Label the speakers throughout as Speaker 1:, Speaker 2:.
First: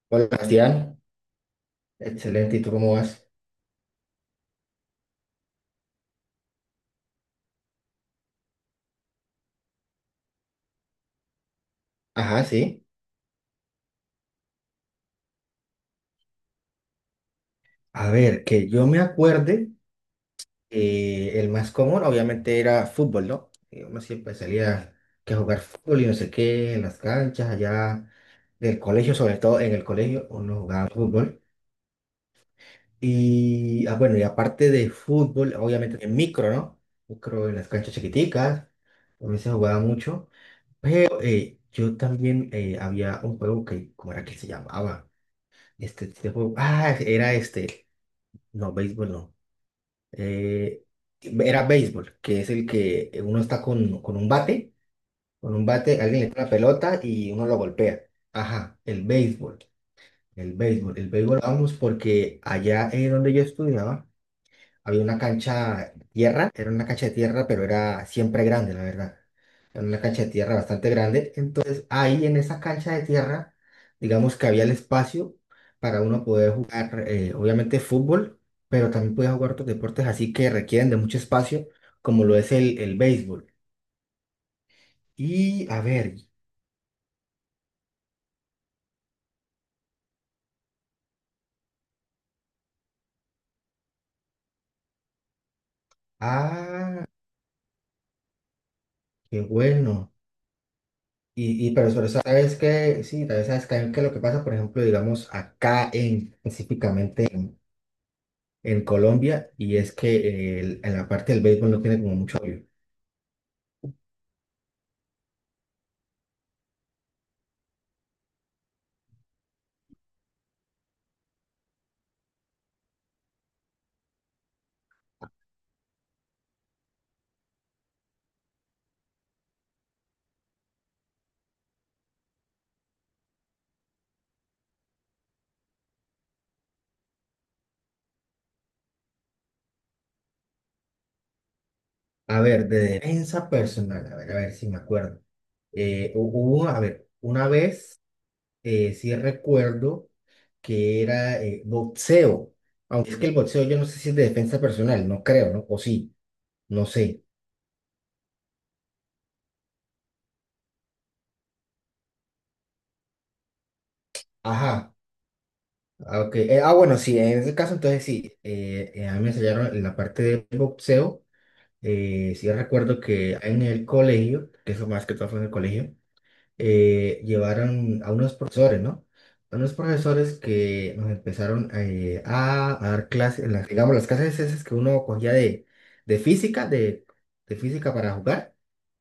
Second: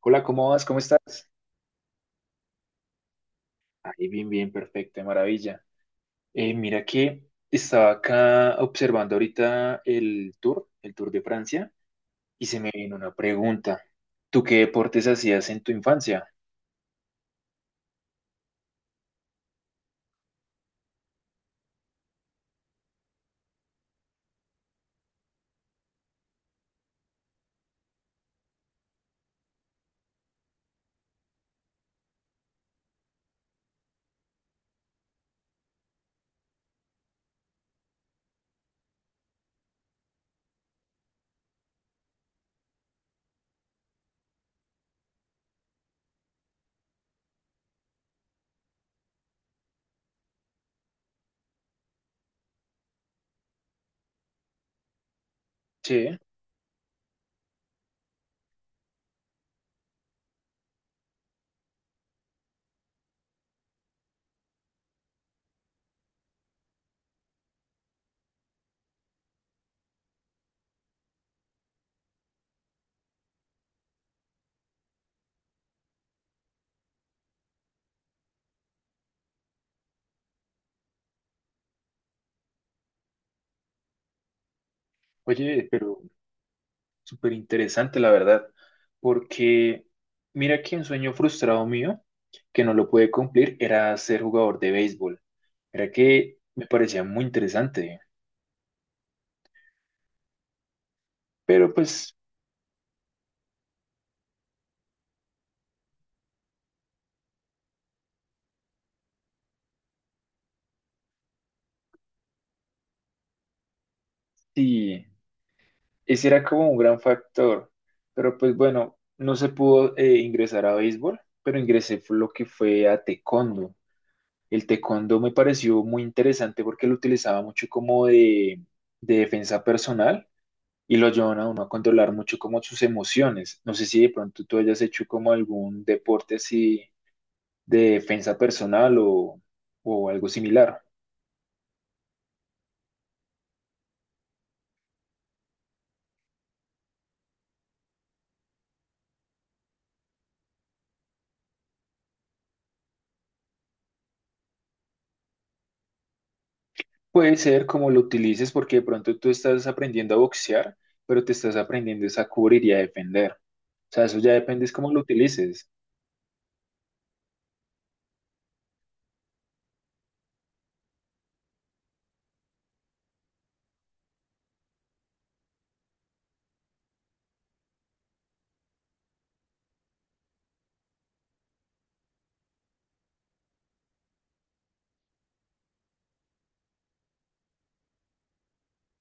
Speaker 1: Hola,
Speaker 2: Hola,
Speaker 1: ¿cómo vas? ¿Cómo
Speaker 2: Sebastián.
Speaker 1: estás?
Speaker 2: Excelente. ¿Y tú cómo vas?
Speaker 1: Ahí bien, bien, perfecto, de maravilla. Mira que estaba acá observando ahorita el Tour de Francia,
Speaker 2: Ajá,
Speaker 1: y se me
Speaker 2: sí.
Speaker 1: vino una pregunta. ¿Tú qué deportes hacías en tu infancia?
Speaker 2: A ver, que yo me acuerde, el más común obviamente era fútbol, ¿no? Uno siempre salía que a jugar fútbol y no sé qué, en las canchas allá del colegio, sobre todo en el colegio, uno jugaba fútbol. Y, bueno, y aparte de fútbol, obviamente en micro, ¿no? Micro en las canchas chiquiticas, también se jugaba mucho. Pero, yo también había un juego que, ¿cómo era que se llamaba? Este juego. Ah, era este. No, béisbol no. Eh, era béisbol, que es el que uno está con un bate. Con un bate,
Speaker 1: Che,
Speaker 2: alguien le tira la pelota y uno lo golpea. Ajá, el béisbol. El béisbol. El béisbol, vamos, porque allá es donde yo estudiaba. Había una cancha de tierra, era una cancha de tierra, pero era siempre grande, la verdad. Era una cancha de tierra bastante grande. Entonces, ahí en esa cancha de tierra, digamos que había el espacio para uno poder jugar, obviamente, fútbol, pero también podía jugar otros deportes así que requieren de mucho espacio, como lo es el béisbol. Y,
Speaker 1: oye,
Speaker 2: a
Speaker 1: pero
Speaker 2: ver,
Speaker 1: súper interesante, la verdad, porque mira que un sueño frustrado mío, que no lo pude cumplir, era ser jugador de béisbol. Era que me parecía
Speaker 2: ah,
Speaker 1: muy interesante,
Speaker 2: qué bueno. Y
Speaker 1: pero
Speaker 2: pero sobre
Speaker 1: pues
Speaker 2: eso, sabes que, sí, tal vez sabes que, lo que pasa, por ejemplo, digamos, acá en, específicamente. En Colombia y es que en la parte del béisbol no tiene como mucho apoyo.
Speaker 1: sí. Ese era como un gran factor, pero pues bueno, no se pudo ingresar a béisbol, pero ingresé fue lo que fue a taekwondo. El taekwondo me pareció muy interesante porque lo utilizaba mucho como de defensa personal y lo ayudaban a uno a controlar mucho como sus emociones. No sé si de pronto tú hayas hecho como algún deporte así de defensa personal o algo similar.
Speaker 2: A ver, de defensa personal, a ver si me acuerdo. Hubo, a ver, una vez sí recuerdo que era boxeo, aunque es que el boxeo yo no sé si es de defensa personal, no creo, ¿no? O sí, no sé.
Speaker 1: Puede ser como lo utilices porque de pronto tú estás aprendiendo a boxear, pero te estás aprendiendo es a cubrir y a defender. O sea, eso ya depende es cómo
Speaker 2: Ajá,
Speaker 1: lo utilices.
Speaker 2: ok. Bueno, sí, en ese caso entonces sí, a mí me enseñaron en la parte de boxeo, sí recuerdo que en el colegio, que eso más que todo fue en el colegio, llevaron a unos profesores, ¿no? A unos profesores que nos empezaron a dar clases, las, digamos, las clases esas que uno cogía de, física, de, física para jugar.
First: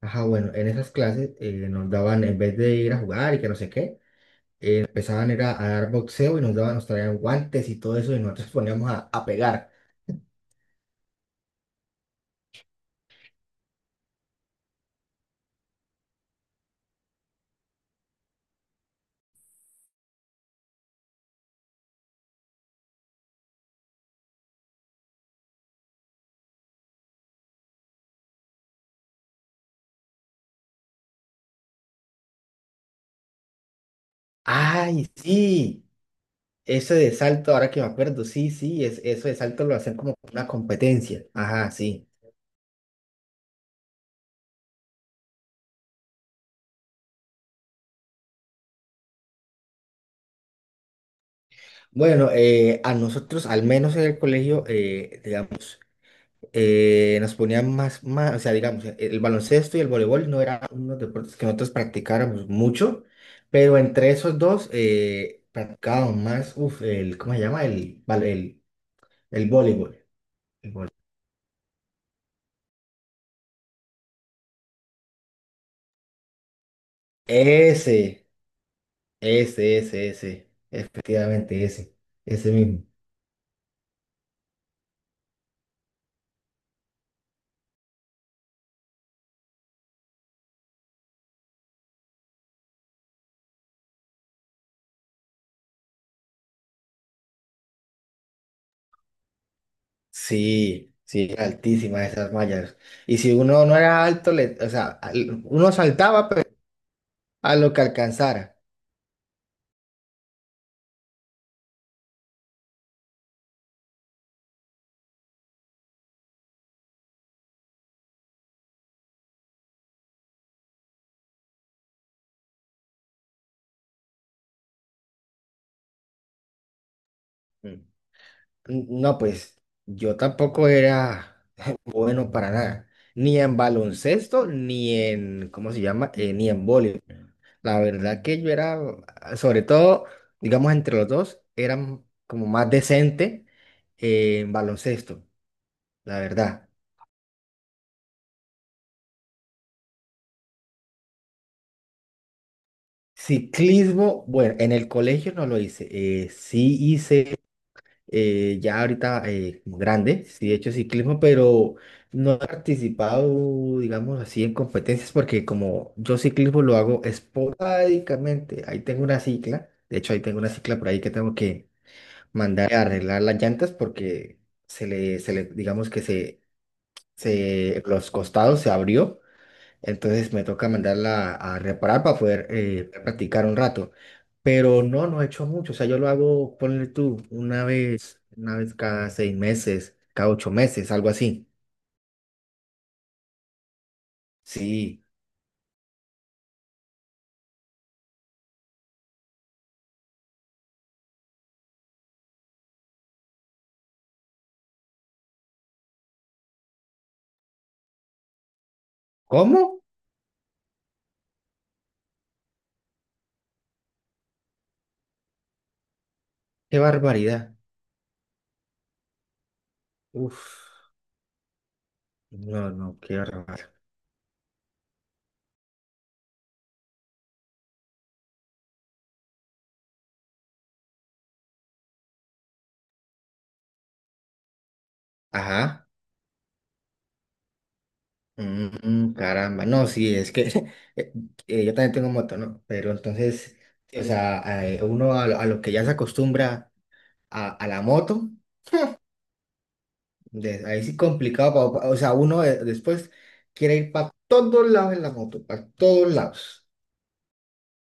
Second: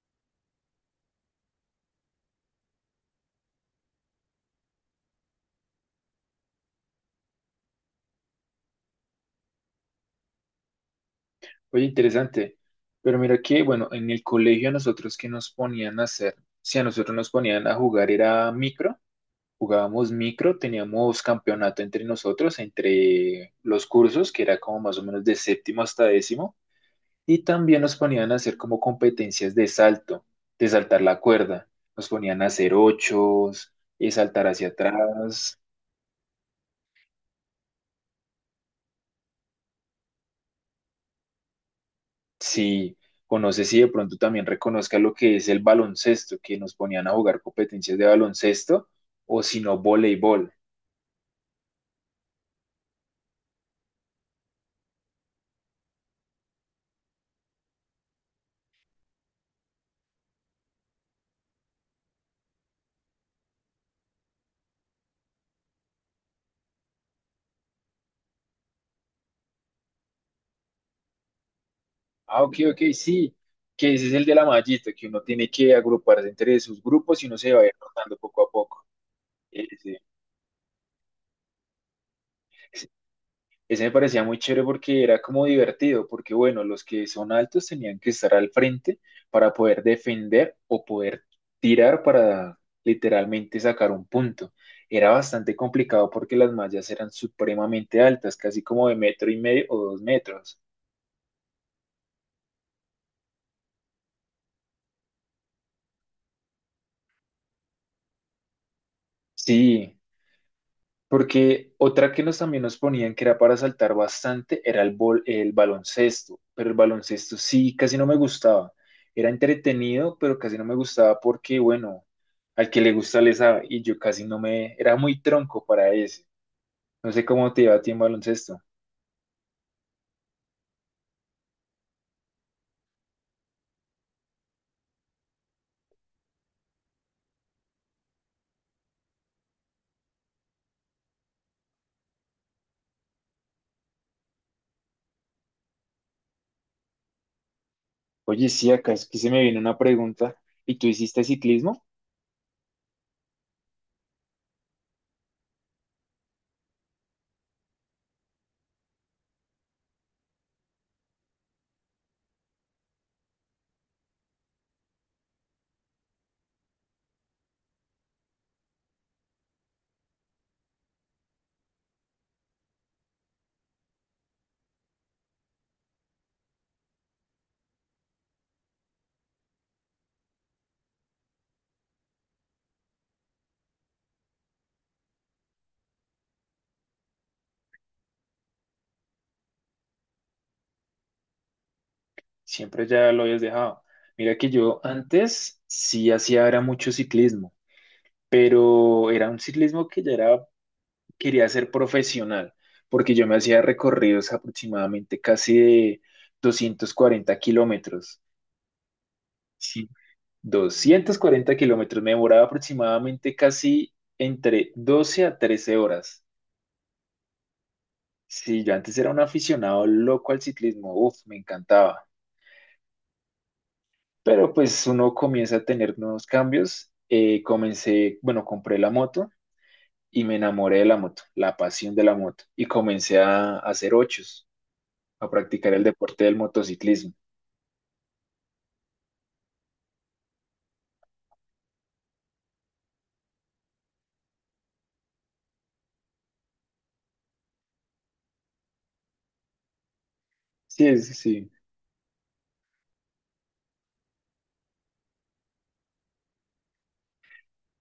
Speaker 2: Ajá, bueno, en esas clases nos daban, en vez de ir a jugar y que no sé qué, empezaban era a dar boxeo y nos daban, nos traían guantes y todo eso y nosotros poníamos a pegar.
Speaker 1: Oye, interesante. Pero mira que, bueno, en el colegio a nosotros que nos ponían a hacer, si a nosotros nos ponían a jugar era micro, jugábamos micro, teníamos campeonato entre nosotros, entre los cursos, que era como más o menos de séptimo hasta décimo. Y también nos ponían a hacer como competencias de salto, de saltar la cuerda. Nos ponían a hacer ochos, saltar hacia
Speaker 2: ¡Ay,
Speaker 1: atrás.
Speaker 2: sí! Ese de salto, ahora que me acuerdo, sí, sí, es, eso de salto lo hacen como una competencia. Ajá, sí.
Speaker 1: Sí, o no sé si de pronto también reconozca lo que es el baloncesto, que nos ponían a jugar competencias de baloncesto, o si no, voleibol.
Speaker 2: Bueno, a nosotros, al menos en el colegio, digamos, nos ponían o sea, digamos, el baloncesto y el voleibol no eran unos deportes que nosotros practicáramos mucho, pero entre esos dos practicábamos más, ¿cómo se llama? El, val- el voleibol. El voleibol.
Speaker 1: Ah, ok, ok, sí, que ese es el de la mallita, que uno tiene que agruparse entre sus grupos y uno se va a ir rotando
Speaker 2: Ese,
Speaker 1: poco a poco.
Speaker 2: ese,
Speaker 1: Ese.
Speaker 2: ese, ese, efectivamente ese, ese mismo.
Speaker 1: Ese me parecía muy chévere porque era como divertido, porque bueno, los que son altos tenían que estar al frente para poder defender o poder tirar para literalmente sacar un punto. Era bastante complicado porque las mallas eran supremamente altas, casi como de metro y medio o 2 metros.
Speaker 2: Sí, sí, altísimas esas mallas. Y si uno no era alto, o sea, uno saltaba, a lo que alcanzara.
Speaker 1: Sí, porque otra que nos también nos ponían que era para saltar bastante era el baloncesto, pero el baloncesto sí casi no me gustaba. Era entretenido, pero casi no me gustaba porque, bueno, al que le gusta le sabe y yo casi no me... Era muy tronco para ese. No sé cómo te iba a
Speaker 2: Mm.
Speaker 1: ti en baloncesto.
Speaker 2: No, pues yo tampoco era bueno para nada, ni en baloncesto, ni en, ¿cómo se llama? Ni en voleibol. La verdad que yo era, sobre todo, digamos, entre los dos, eran como más decente en baloncesto, la verdad.
Speaker 1: Oye, sí, acá es que se me viene una pregunta. ¿Y tú hiciste ciclismo?
Speaker 2: Ciclismo, bueno, en el colegio no lo hice. Sí hice ya ahorita como grande, sí he hecho ciclismo, pero no he participado, digamos así, en competencias porque como yo ciclismo lo hago esporádicamente, ahí tengo una cicla, de hecho ahí tengo una cicla por ahí que tengo que mandar a arreglar las llantas porque se le digamos que los costados se abrió entonces me toca mandarla a reparar para poder practicar un rato. Pero no, no he hecho mucho. O sea, yo lo hago, ponle tú, una vez cada 6 meses, cada 8 meses, algo así.
Speaker 1: Siempre ya lo habías dejado. Mira que yo
Speaker 2: Sí.
Speaker 1: antes sí hacía era mucho ciclismo, pero era un ciclismo que ya era quería ser profesional, porque yo me hacía recorridos aproximadamente casi de 240 kilómetros.
Speaker 2: ¿Cómo?
Speaker 1: Sí. 240 kilómetros, me demoraba aproximadamente casi entre 12 a 13 horas.
Speaker 2: ¡Qué barbaridad!
Speaker 1: Sí, yo antes era un aficionado loco al
Speaker 2: Uf,
Speaker 1: ciclismo, uff, me encantaba.
Speaker 2: no, no, qué barbaridad.
Speaker 1: Pero pues uno comienza a tener nuevos cambios. Comencé, bueno, compré la moto y me enamoré de la moto, la pasión de la moto, y comencé a hacer ochos, a practicar el
Speaker 2: Ajá.
Speaker 1: deporte del motociclismo.
Speaker 2: Mm, caramba. No, sí, es que eh, yo también tengo moto, ¿no? Pero entonces, o sea, uno a lo que ya se acostumbra a la moto. Ahí
Speaker 1: Sí,
Speaker 2: sí
Speaker 1: sí.
Speaker 2: complicado, o sea, uno después quiere ir para todos lados en la moto, para todos lados.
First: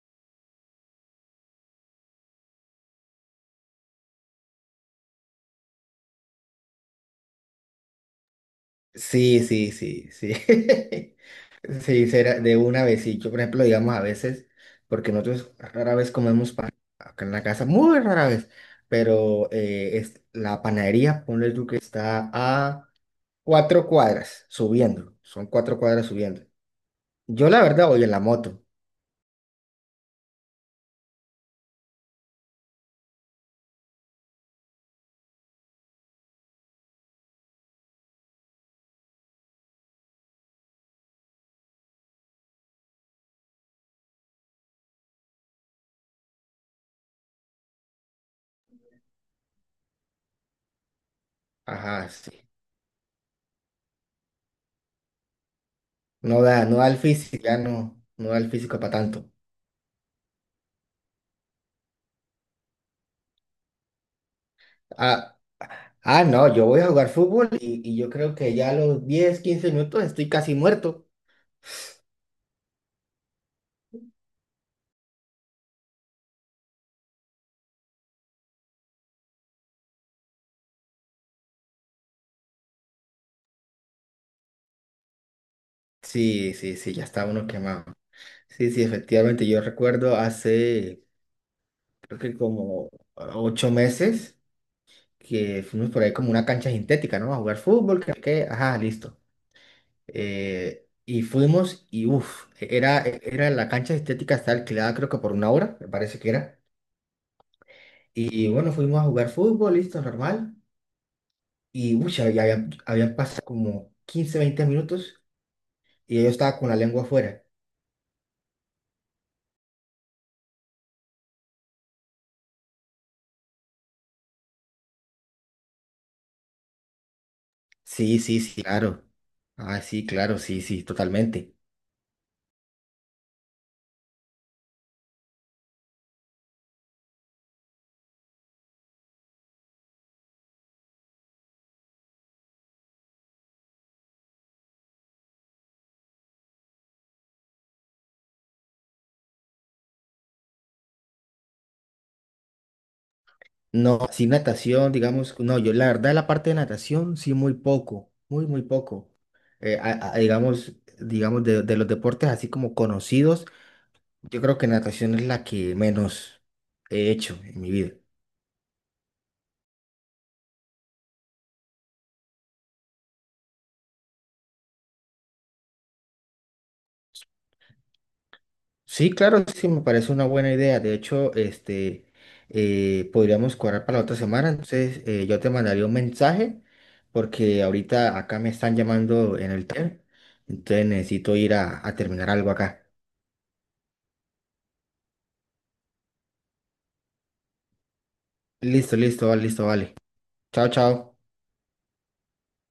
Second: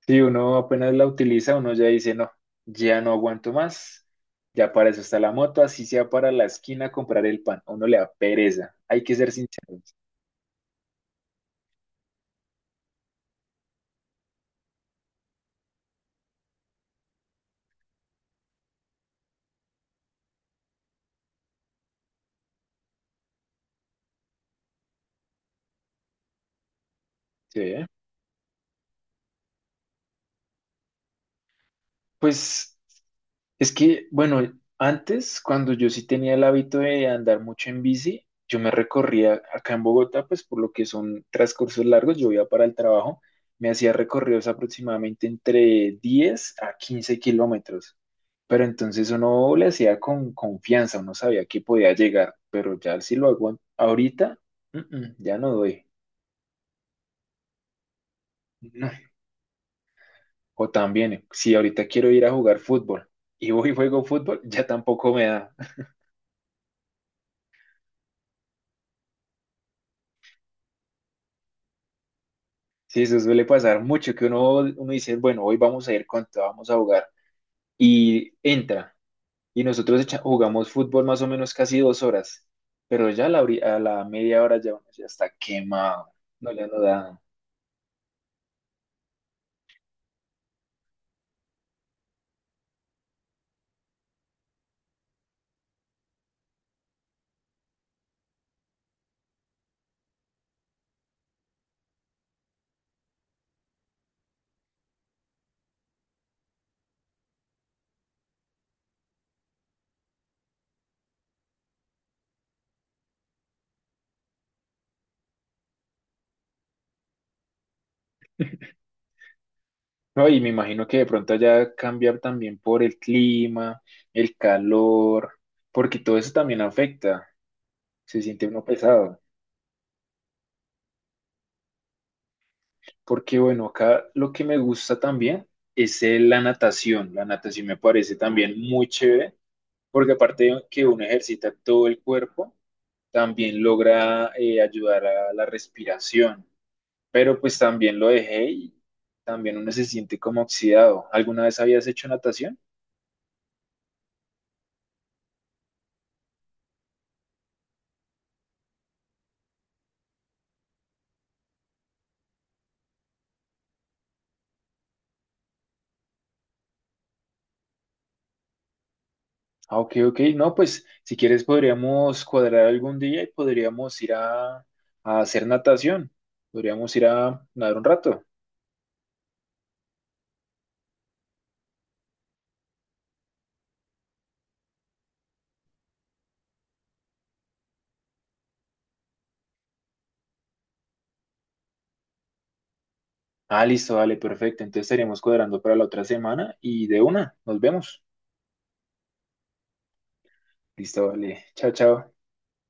Speaker 1: Si uno apenas la utiliza, uno ya dice, no, ya no aguanto más, ya para eso está la moto, así sea para la esquina a comprar el pan, a uno le da pereza, hay que ser
Speaker 2: Sí, sí,
Speaker 1: sinceros.
Speaker 2: sí, sí. Sí, será de una vez. Sí, yo, por ejemplo, digamos a veces, porque nosotros rara vez comemos pan acá en la casa, muy rara vez, pero la panadería, ponle tú que está a 4 cuadras subiendo, son 4 cuadras subiendo. Yo la
Speaker 1: Sí,
Speaker 2: verdad
Speaker 1: ¿eh?
Speaker 2: voy en la moto,
Speaker 1: Pues es que, bueno, antes, cuando yo sí tenía el hábito de andar mucho en bici, yo me recorría acá en Bogotá, pues por lo que son transcursos largos, yo iba para el trabajo, me hacía recorridos aproximadamente entre 10 a 15 kilómetros. Pero entonces uno le hacía con confianza, uno sabía que podía
Speaker 2: ajá,
Speaker 1: llegar,
Speaker 2: sí.
Speaker 1: pero ya si lo hago ahorita, ya no doy.
Speaker 2: No da, no da el físico, ya no, no da el físico para
Speaker 1: No.
Speaker 2: tanto.
Speaker 1: O también, si ahorita quiero ir a jugar fútbol y voy y juego fútbol, ya tampoco me
Speaker 2: Ah,
Speaker 1: da.
Speaker 2: no, yo voy a jugar fútbol y yo creo que ya a los 10 15 minutos estoy casi muerto.
Speaker 1: Sí, eso suele pasar mucho, que uno, uno dice, bueno, hoy vamos a ir con todo, vamos a jugar. Y entra, y nosotros echa- jugamos fútbol más o menos casi 2 horas, pero ya a la media hora ya uno ya está quemado,
Speaker 2: Sí,
Speaker 1: no le
Speaker 2: sí,
Speaker 1: no
Speaker 2: sí, ya
Speaker 1: da.
Speaker 2: está uno quemado. Sí, sí, efectivamente, yo recuerdo hace, creo que como 8 meses, que fuimos por ahí como una cancha sintética, ¿no? A jugar fútbol, ajá, listo. Y fuimos y era la cancha sintética, está alquilada creo que por una hora, me parece que era. Y bueno, fuimos a jugar fútbol, listo, normal. Y uy, ya habían pasado como 15 20 minutos y yo estaba con la lengua afuera.
Speaker 1: No, y me imagino que de pronto allá cambiar también por el clima, el calor, porque todo eso también afecta,
Speaker 2: Sí,
Speaker 1: se
Speaker 2: sí,
Speaker 1: siente
Speaker 2: sí,
Speaker 1: uno
Speaker 2: claro.
Speaker 1: pesado.
Speaker 2: Ah, sí, claro, sí, sí, totalmente.
Speaker 1: Porque bueno, acá lo que me gusta también es la natación. La natación me parece también muy chévere, porque aparte de que uno ejercita todo el cuerpo, también logra ayudar a la respiración. Pero pues también lo dejé y también uno se siente como oxidado. ¿Alguna vez habías hecho natación?
Speaker 2: No, sí, natación, digamos, no, yo la verdad la parte de natación, sí, muy poco, muy, muy poco. Eh, a- a- digamos, digamos, de los deportes así como conocidos, yo creo que natación es la que menos he hecho en mi vida.
Speaker 1: Ah, ok, ok. No, pues si quieres podríamos cuadrar algún día y podríamos ir a hacer natación. Podríamos ir a nadar un rato.
Speaker 2: Sí, claro, sí, me parece una buena idea. De hecho, podríamos cuadrar para la otra semana. Entonces, yo te mandaría un mensaje porque ahorita acá me están llamando en el TER. Entonces, necesito ir a terminar algo acá.
Speaker 1: Ah, listo, vale, perfecto. Entonces estaríamos cuadrando para la otra semana y de una, nos vemos.
Speaker 2: Listo, listo, vale, listo, vale. Chao,
Speaker 1: Listo,
Speaker 2: chao.
Speaker 1: vale. Chao, chao.